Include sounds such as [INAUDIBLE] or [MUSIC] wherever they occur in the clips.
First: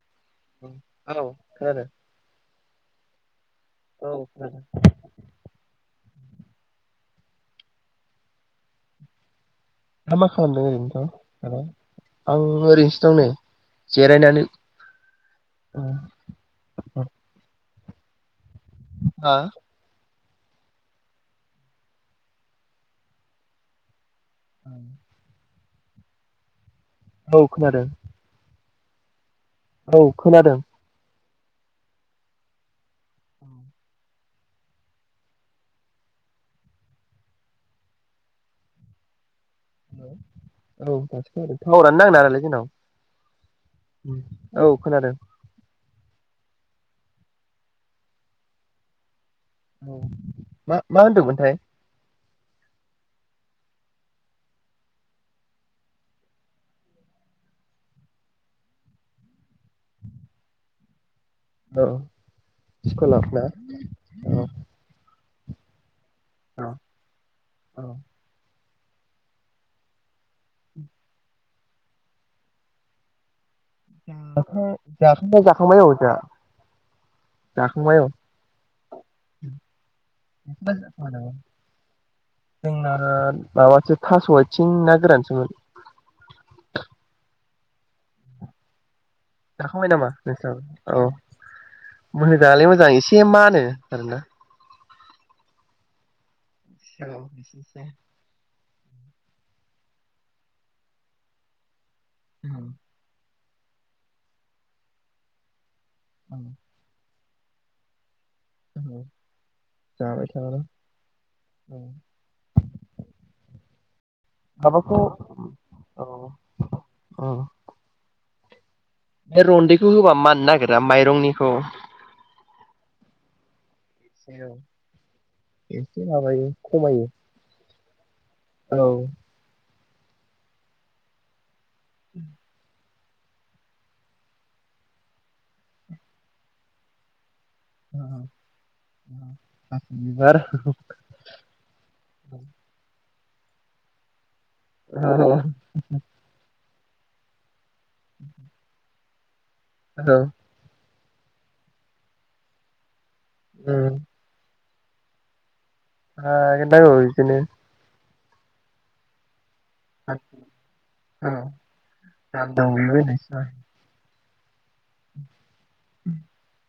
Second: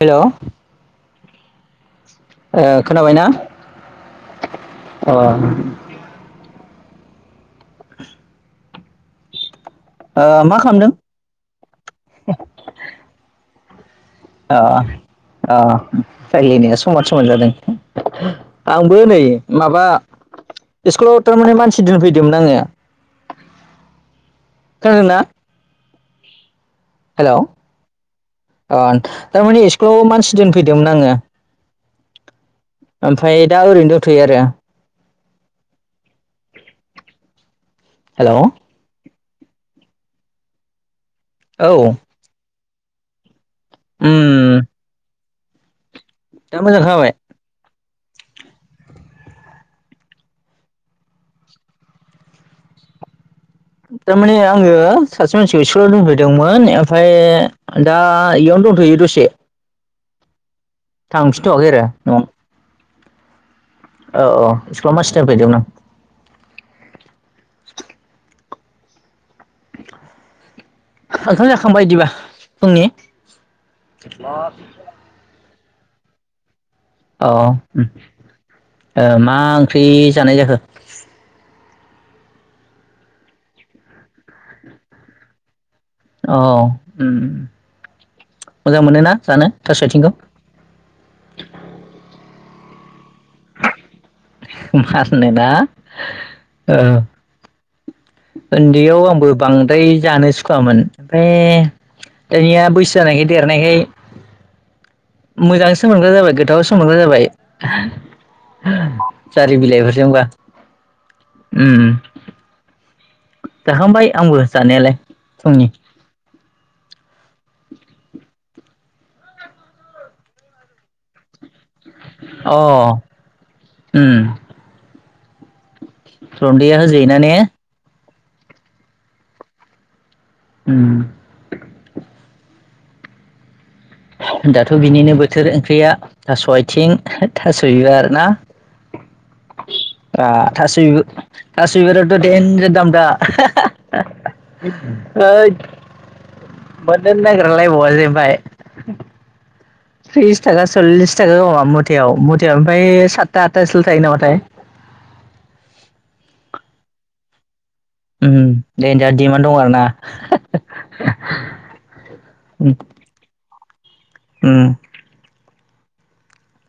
हेल'। औ। ओ खोनाबायना? औ [UNINTELLIGIBLE] अ ओ दा मा खालामदों ओरैनो नोंथांङा [UNINTELLIGIBLE] ' आं ओरैनोसो दं नै जिरायनानै ओ ओ रायलायनाया समान समान जादों। [UNINTELLIGIBLE] आंबो नै हा माबा। स्कुलाव तारमाने मानसि दोनफैदोंमोन आङो खोनादोंना? औ खोनादों। आन थारमाने औ स्कुलाव मानसि खोनादों दोनफैदोंमोन आङो ओमफ्राय दा ओरैनो दंथ'यो आरो हेल'। औ। [UNINTELLIGIBLE] टावारानो नांनो नागेरालै जोंनाव। उम औ खोनादों। दा मोजां खोनाबाय? औ मा मा होनदोंमोनथाय? थारमाने आङो सासे मानसिखौ स्कुलाव दोनफैदोंमोन ओमफ्राय दा इयावनो दंथ'यो दसे। थांफिनथ'वाखै औ आरो न'आव। [UNINTELLIGIBLE] औ औ औ [UNINTELLIGIBLE] औ औ। ओंखाम जा खांबाय इदिबा फुंनि जाखां जाखांबाय जाख [UNINTELLIGIBLE] औ उम ओ मा ओंख्रि जानाय जाखो? जोंना माबासो थास' आथिं ना गोरानसोमोन। औ उम मोजां मोनो ना? जाखांबाय नामा नोंस्रा औ [UNINTELLIGIBLE] जालाय मोजां एसे मानो आरोना। माननो ना? ओ औ एसे एसे उन्दैयाव आंबो बां ओइ जानो सुखुवामोन ओमफ्राय दानिया ओम बैसो जानायखाय देरनायखाय मोजां मोनग्रा जाबाय ओम गोथाव सोमोनग्रा जाबाय। ओम [UNINTELLIGIBLE] जारि बिलाइफोरजोंबा जाबाय थाबानो ओम। जाखांबाय आंबो जानायालाय फुंनि। ओ। बे रन्दैखौ होबा माननो नागिरा माइरंनिखौ। अ ओम। औ एसे माबायो खमायो। औ। उम। [UNINTELLIGIBLE] दाथ' बिनिनो बोथोर ओंख्रिया थास'आइथिं। थास' बिबार ना आ बिबार औ थास' बिबार थास' बिबाराथ' देनजार दाम दा। [UNINTELLIGIBLE] हागोन ओइथ मोननो नो नागेरालाय [UNINTELLIGIBLE] [INAUDIBLE] थ्रिस थाखा सलिस मुथायाव मुथायाव ओमफाय साथ था आथासोल' थायो नामाथाय थागोनदां औ बिदिनो ओम दे दा दिमा [UNINTELLIGIBLE] ओम [INAUDIBLE]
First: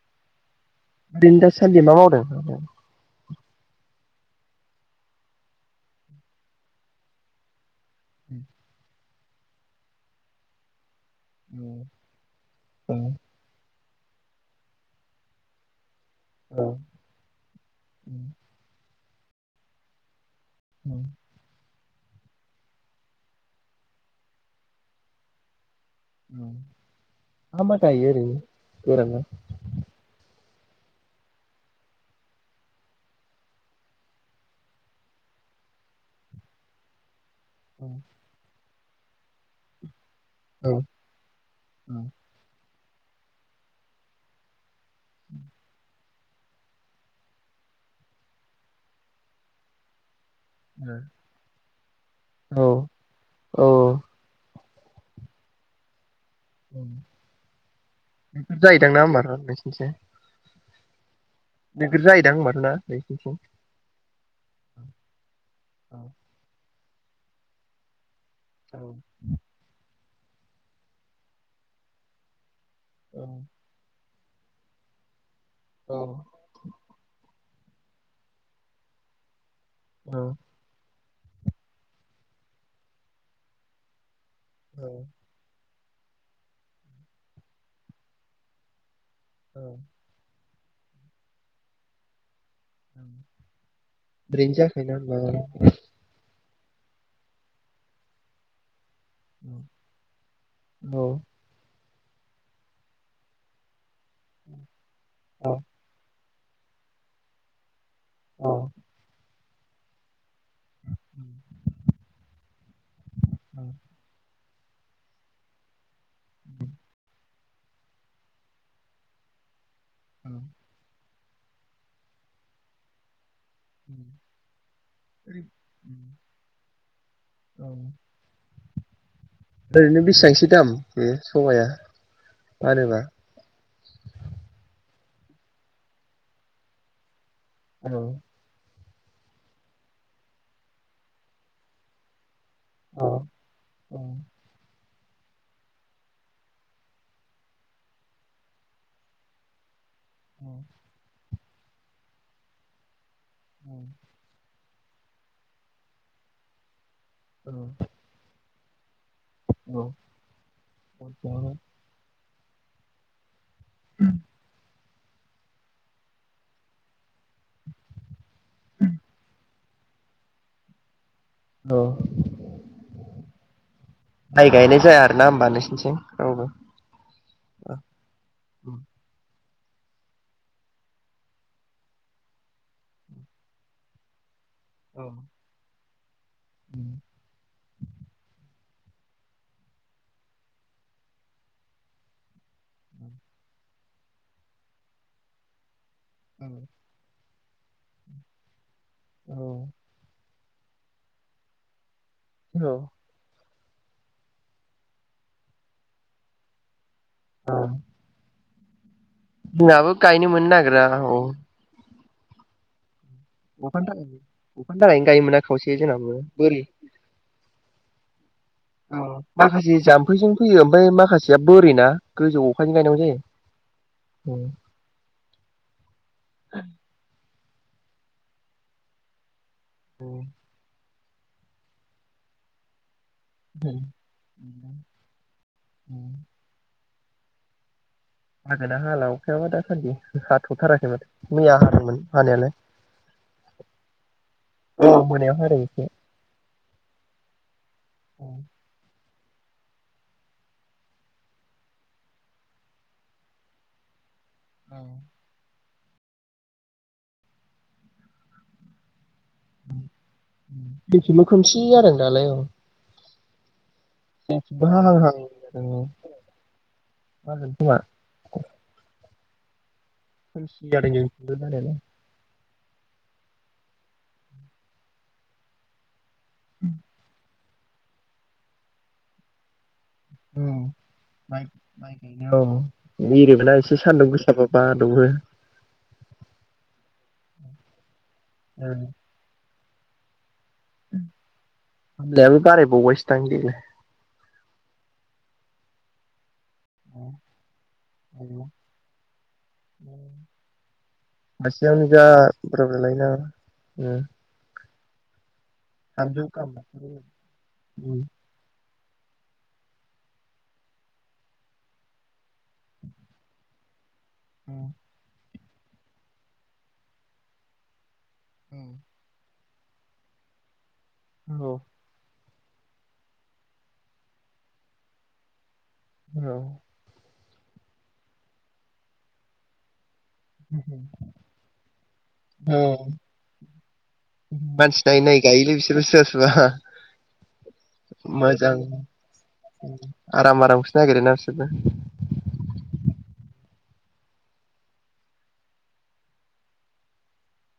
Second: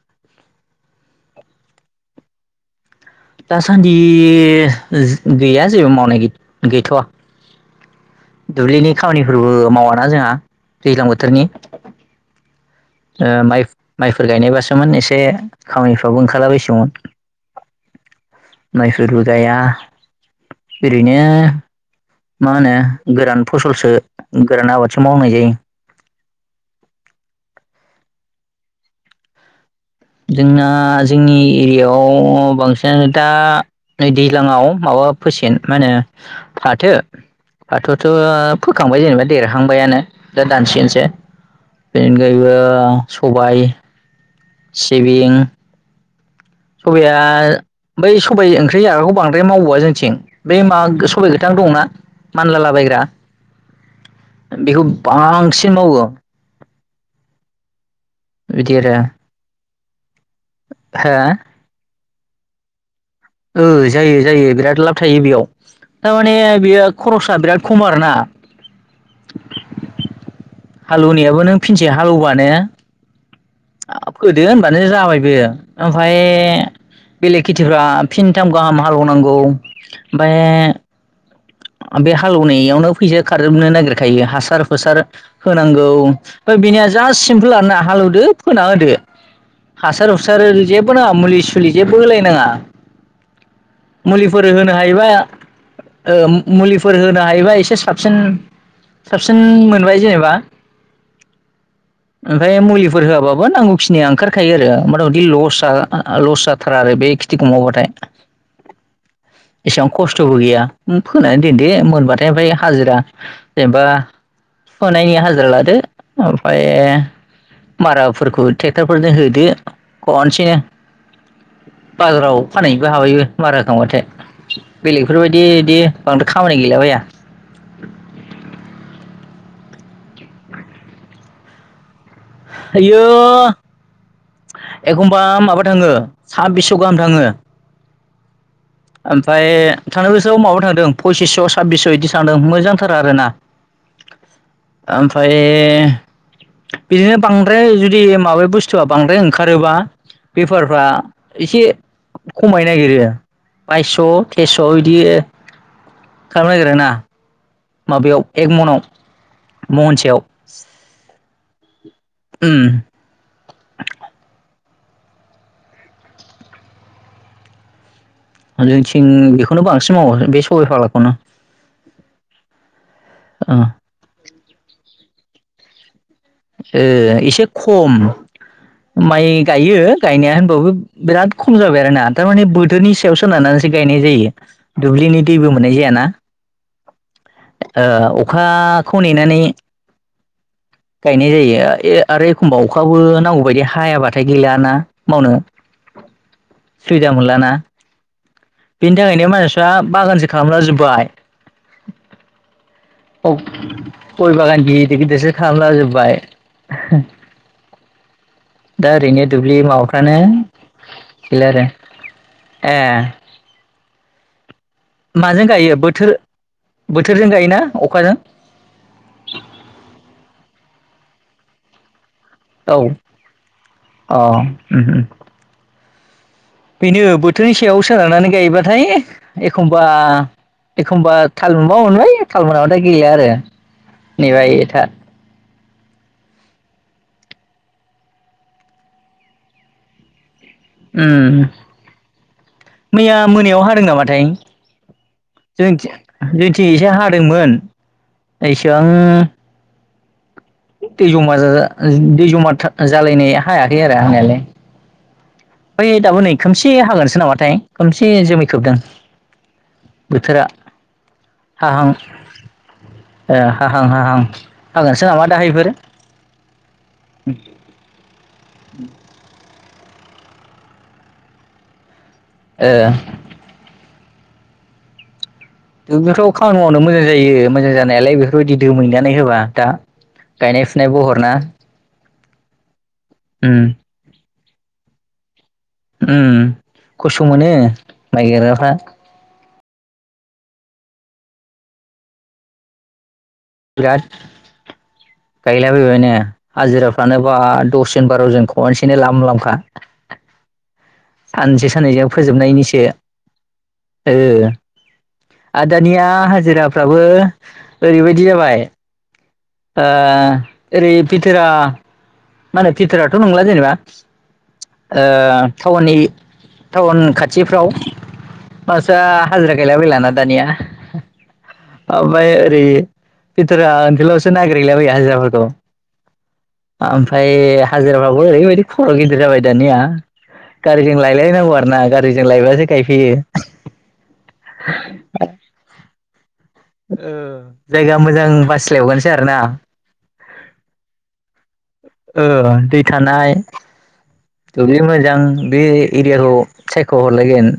ओरैनो दासान्दि मा मावदों दासान्दि गैया जेबो मावनाय गैथया दुब्लिनि खामानिफोरबो मावाना जोंहा दैज्लां बोथोरनि ओ माइ माइफोर गायनायबासोमोन एसे खामानिफोर बो ओंखारला औ बायसिगौमोन [INAUDIBLE] माइफोरबो गाइया औ ओरैनो मा होनो गोरान फसलसो गोरान आबादसो मावनाय जायो ओं मा मा गायो ओरैनो गोरानाव जोंना जोंनि एरियायाव बांसिनानो दा नै दैज्लाङाव माबा फोसिगोन मा होनो फाथो औ फाथोथ फोखांबाय जेनेबा देरहांबायानो दा औ दानसिगोनसो औ [UNINTELLIGIBLE] सबाय सिबिं सबाया बै सबाय ओंख्रि जाग्राखौ बांद्राय मावबावा जोंथिं बे माबा सबाइ गोथां दंना मानलालाबायग्रा औ बेखौ बांसिन मावो [INAUDIBLE] [UNINTELLIGIBLE] बिदि जायोदां आरो होमबाथ नोंसिनिथिं हो नोगोर जायोदां होनबाथ ना [UNINTELLIGIBLE] ओ जायो जायो बिराद लाब थायो बेयाव औ थ नियो बियो खरसाआ बिराद खम आरो ना औ हालौवनाययाबो नों फिनसे हालौबानो औ हाब फोदियो होनबानो जाबाय बियो औ ओमफ्राय बेलेग खेथिफ्रा फिनथाम गाहाम हालेवनांगौ ओमफाय औ बे हालेवनायावनो फैसा खारजोबनो नागिरखायो हासार हुसार नांगौ ओफाय बिनिया जा सिमपोल आरो ना हालेवदो फोना होदो हासार हुसार जेबो नाङा मुलि सुलि जेबो होलायनाङा मुलिफोर ओरैनो होनो जाखायोना हायोबा होमबा? मुलिफोर होनो हायोबा एसे साबसिन साबसिन मोनबाय जेनेबा औ ओमफ्राय मुलिफोर होयाबाबो नांगौ फि [UNINTELLIGIBLE] नाया ओंखारखायो आरो मथा मदि औ लस लस जाथार आरो बे खेथिखौ मावबाथाय औ एसां खस्थ' स्थ'बो गैया फोनानै दोनदो मोनबाथाय बै हाजिरा जेनेबा फोनायनि हाजिरा लादो ओमफ्राय माराफोरखौ ट्रेक्ट'रफोरजों होदो खनसेनो बाजाराव फानहैनोबो हाबायबो मारा होखांबाथाय बेलेगफोरबायदि बिदि बांद्राय खामानि गैलाबाया ओरैनो बेसेबांसो दाम बे सबाया फानोबा? आयऔ एखमबा माबा थाङो साबबिसस' गाहाम थाङो। उम ओमफ्राय थांनाय बोसोराव माबा थांदों पसिस' साब्बिस' बिदि थांदों मोजां मोजांथार आरोना। औ ओमफ्राय बिदिनो बांद्राय जुदि माबा बुस्थुआ बांद्राय ओंखारोबा बेफारफ्रा एसे खमायनो नागिरो। बायस' थेसह बिदि खालामनो नागिरो ना? माबायाव एकमनाव औ। ओम। [INAUDIBLE] आरो जों बेखौनो बांसिन मावो बे सबाय फाग्लाखौनो औ। ओ माइ गायनाय जाया आरोना होनोमबा नोंसोरथिं। एसे खम माइ गायो गायनाया होनबावबो बिराद खम जाबाय आरोना थारमाने बोथोरनि सायाव सोनारनानैसो गायनाय जायो। दुब्लिनि दैबो मोननाय जायाना । [INAUDIBLE] ओ अखाखौ नेनानै गायनाय जायो आरो एखमबा अखाबो नांगौ बायदि हायाबाथाय गैलियाना मावनो । सुबिदा मोनला ना [INAUDIBLE] बेनि थाखायनो औ मानसिफ्रा बागानसो खालामला जोब्बाय। हेलौ गय बागान गिदिर गिदिरसो खालामला जोबबाय। औ। दा ओरैनो दुब्लि माबाफ्रानो मोननो नागिरा औ गैला आरो ए। [UNINTELLIGIBLE] अखानि थाखायनो गायनो मोना माजों गायो खावसे जोंनाबो बोथोर बोरि बोथोरजों गायोना? अखाजों? औ माखासे जाम्फैजों फैयो ओमफ्राय माखासेया बोरि ना औ औ जायो उम बेनो बो थोरनि सायाव सोनारनानै गायोबाथाय एखमबा एखम्बा थाल मोनबा मोनबाय थाल मोनाबाथाय गैया आरो नेबाब था। [INAUDIBLE] हागोनना हाला अखायाबा दासान्दि हाथथाराखै उम माथो मैया हादोंमोन हानायालाय मैया मोनायाव हादों नामाथाय औ मोनायाव हादों एसे दिनै एसे हादोंमोन। इसिबां दै जमा दै जमा था जालाय हायाखै आरो हानायालाय। औ बै दाबो नै खोमसि हागोनसो नामाथाय खोमसि जोमै खोबदों। बोथोरा बेखेबाव खोमसि जादों दालाय औ। ए हाहां‌ हाहां हाहां हागोनसो हाहां नामा जादों दाहायफोर। औ मा होनगोन खोमा खोमसि जादों जोंथिंबो जानायालाय। ए दुल्बिआवथ खामानि मावनो मोजां जायो। मोजां जानायालाय बेफोरबायदि दोमैनानै होबा दा। [UNINTELLIGIBLE] औ गायनाय फुनाय बहरना माइ गायनो औ उम एरिबोना एसे सान्दुं गोसाबा । बा दुङो। उम खस्थ मोनो। माइ गायग्राफ्रा। खामलायाबो बारायबावबायसो। नोंथां देग्लाय। गायला बायबाय ने। हाजिराफ्रानो बा दसजन बारजन खनसेनो लाम लामखा सानसे सासेयावनो जा साननैजों बुरजा फोजोबनायनिसो बुरजा लायोना ओ आर दानिया थामजौ गाहाम हाजिराफ्राबो उम ओरैबायदि जाबाय ओ ओरै फिथारा माने फिथराथ नंला जेनेबा? उम ओ टाउननि टाउन खाथिफ्राव आसा हाजिरा गायला बायला ना दानिया औ ओमफाय बेयो बिथोरा ओलाव [UNINTELLIGIBLE] नागिरहैलाबायो हाजिराफोरखौ [INAUDIBLE] ओमफ्राय हाजिराफ्राबो ओरैबायदि खरगिदिर जाबाय दानिया गारिजों लायलायनांगौ आरो ना गारिजों औ लायबासो गायफैयो मानसि नायै नायै गायोलै बिसोरबो सोरा सोरबा जायगा मोजां बासिलायबावगोनसो आरो ना आराम आरामखौसो नागिरो ना बिसोरबो ओ दै थानाय दुब्लि मोजां बे एरियाखौ सायख हरलाय आरो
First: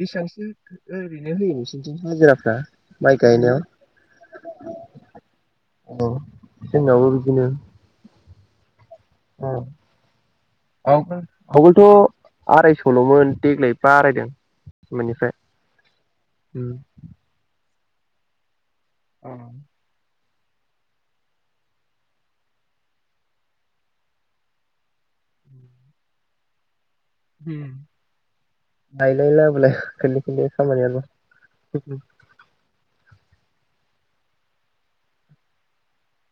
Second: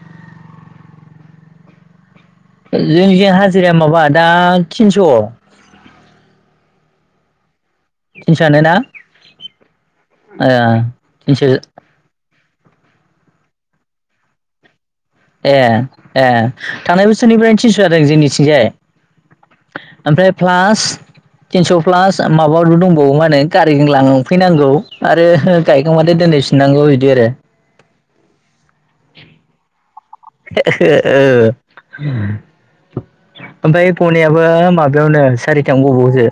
बेसांसो ओरैनो होयो नोंसोरथिं हाजिरा जों जे हाजिराया माबा दा थिनस' औ जोंनावबो बिदिनो थिनस'आनो ना ओ थिनस' [UNINTELLIGIBLE] आरायस'ल'मोन देग्लाय बारायदों मोननिफ्राय ए ए उम थांनाय बोसोरनिफ्राय थिनस' जादों जोंनिथिंजाय ओमफ्राय प्लास तिनस' प्लास माबा माबि दंबावो मा होनो गारिजों लांफैनांगौ आरो गायखांब्लाथाय दोनहै फिननांगौ लाय लायला [UNINTELLIGIBLE] ओ ओमफाय गनायाबो माबायावनो सारिथायावनो गबावोसो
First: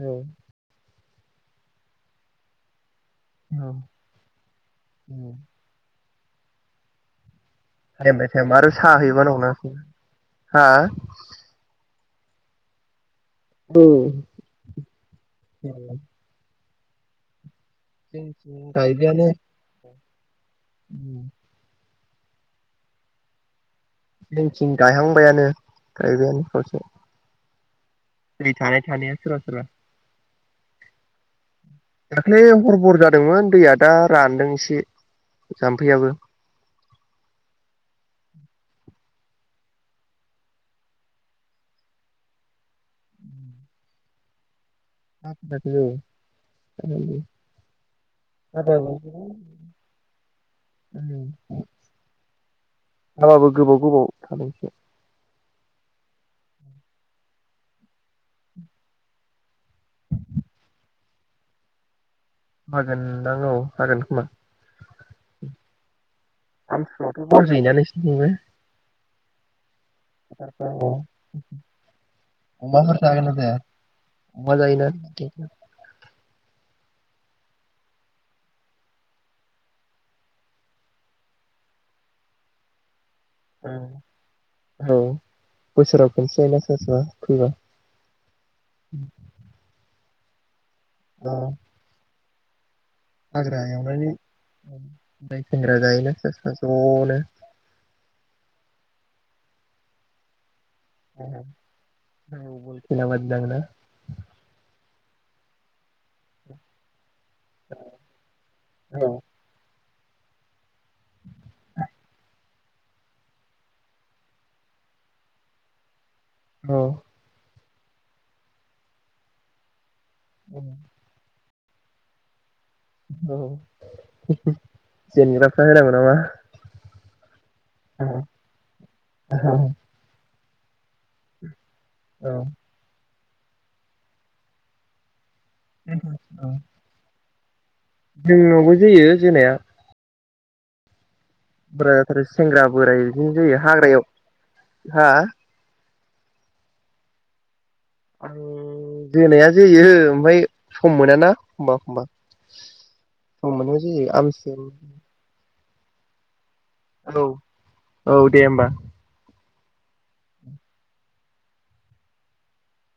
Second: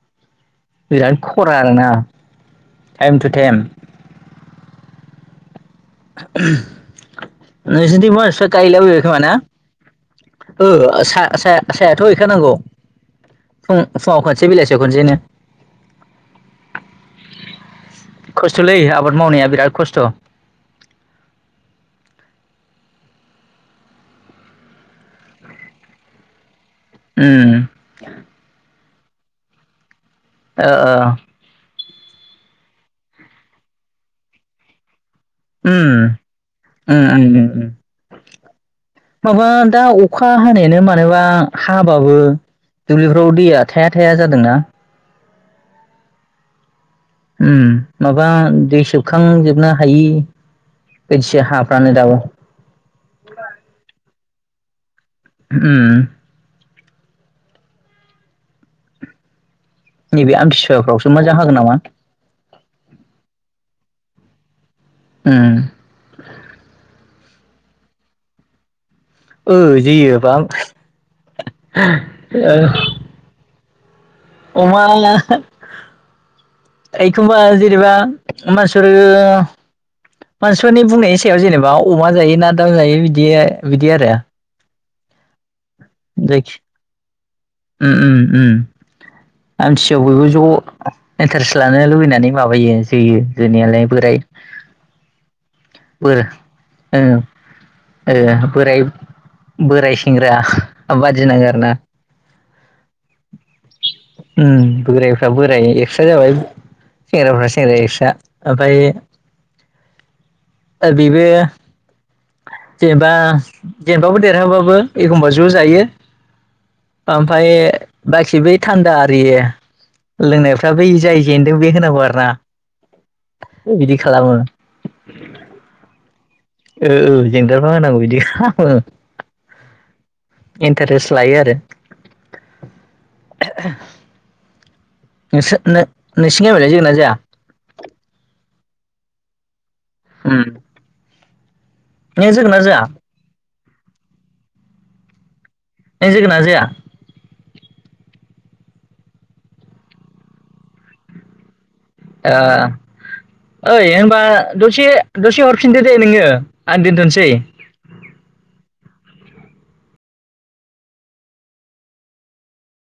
औ बिराथ खरा आरोना टाइम टु टाइम [INAUDIBLE] [UNINTELLIGIBLE] नोंसोरनिथिं टाइम बाय टाइम आरो मानसिफ्रागायला साहा बायबाय खोमा हैयोबा ना? नंना हा ओ साया साया सायाथ' हैखानांगौ औ फुं फुङाव जोंथिं खनसे बेलासियाव खनसेयैनो खस्थ'लै आबाद मावनाया बिराद खस्थ' उम जोंनिथिं गायहांबायानो गायबायानो खावसे उम दै थानाय थानाया सोरबा सोरबा ओ ओ दाख्लै हरबर जादोंमोन दैया दा रानदोंसो उम उम उम उम माबा दा अखा हानायानो मानोबा हाबाबो दुब्लिफ्राव दैया थाया थाया जादोंना [UNINTELLIGIBLE] उ माबा दै हाबाबो सोबखांजोबनो हायि बायदिसो हाफ्रानो दाबो हालौ एसे उम नैबे आमतसुवाफ्रावसो मोजां हागोन नामा? हागोन दां औ हागोन खोमा उम [UNINTELLIGIBLE] बल जोयो ना नोंसिथिंबो। ओ जियो बां अमाफोर जागोनना जाया अमा जायोना ला नोंसिनिथिं? एखमबा जेनेबा मानसिफोरो मानसिफोरनि बुंनायनि सायाव जेनेबा अमा जायो ना दाउ जायो बि दि बिदि आरो औ बोसोराव खनसे जायखि जायोना सोरबा सोरबा फैबा उम उम मानस याव बयबो ज' औ एन्टारेस्ट लानो लुबैनानै माबायो जोयो हाग्रा जोनियालाय एवनानै बोराय ओमफ्राय सेंग्रा जायोना बोर सोरबा ओ सोरबा ज'नो ओ बोराय बोराय सेंग्रा ओबाजि ज'नो नाङो आरोना औ बल बाजि नाङो ना बोरायफ्रा बोराय एक्सट्रा जाबाय सेंग्राफ्रा सेंग्राया एक्स्रा ओमफायो औ ओ बिबो जेनेबा जेनबाबो देरहाबाबो एखमबा ज' जायो औ ओमफाय बाखि बै थान्दा आरियो लोंनायफ्रा बै जाय जेन बे होनांगौ आरो ना औ बिदि खालामो जेनग्राफ्रा होनांगौ नामा? ओ ओ जेंग्राफ्रा होनांगौ बिदि खामो इन्टारेस्ट लायो आरो औ [UNINTELLIGIBLE] नोंसो नो-नोंसिनि गामिनिया जोगोना जोआ जोंनावबो जोयो जोनाया उम बोरायफारै सेंग्रा बोराय बिदिनो जोयो हाग्रायाव हा नों जोगोना जोया आं जोनाया जोेयो ओमफाय सम मोना ना ओ मोननायाव ओइ जोयो होनबा आमसि दसे दसे हर फिनदो दे नोंङो औ औ दे होमबा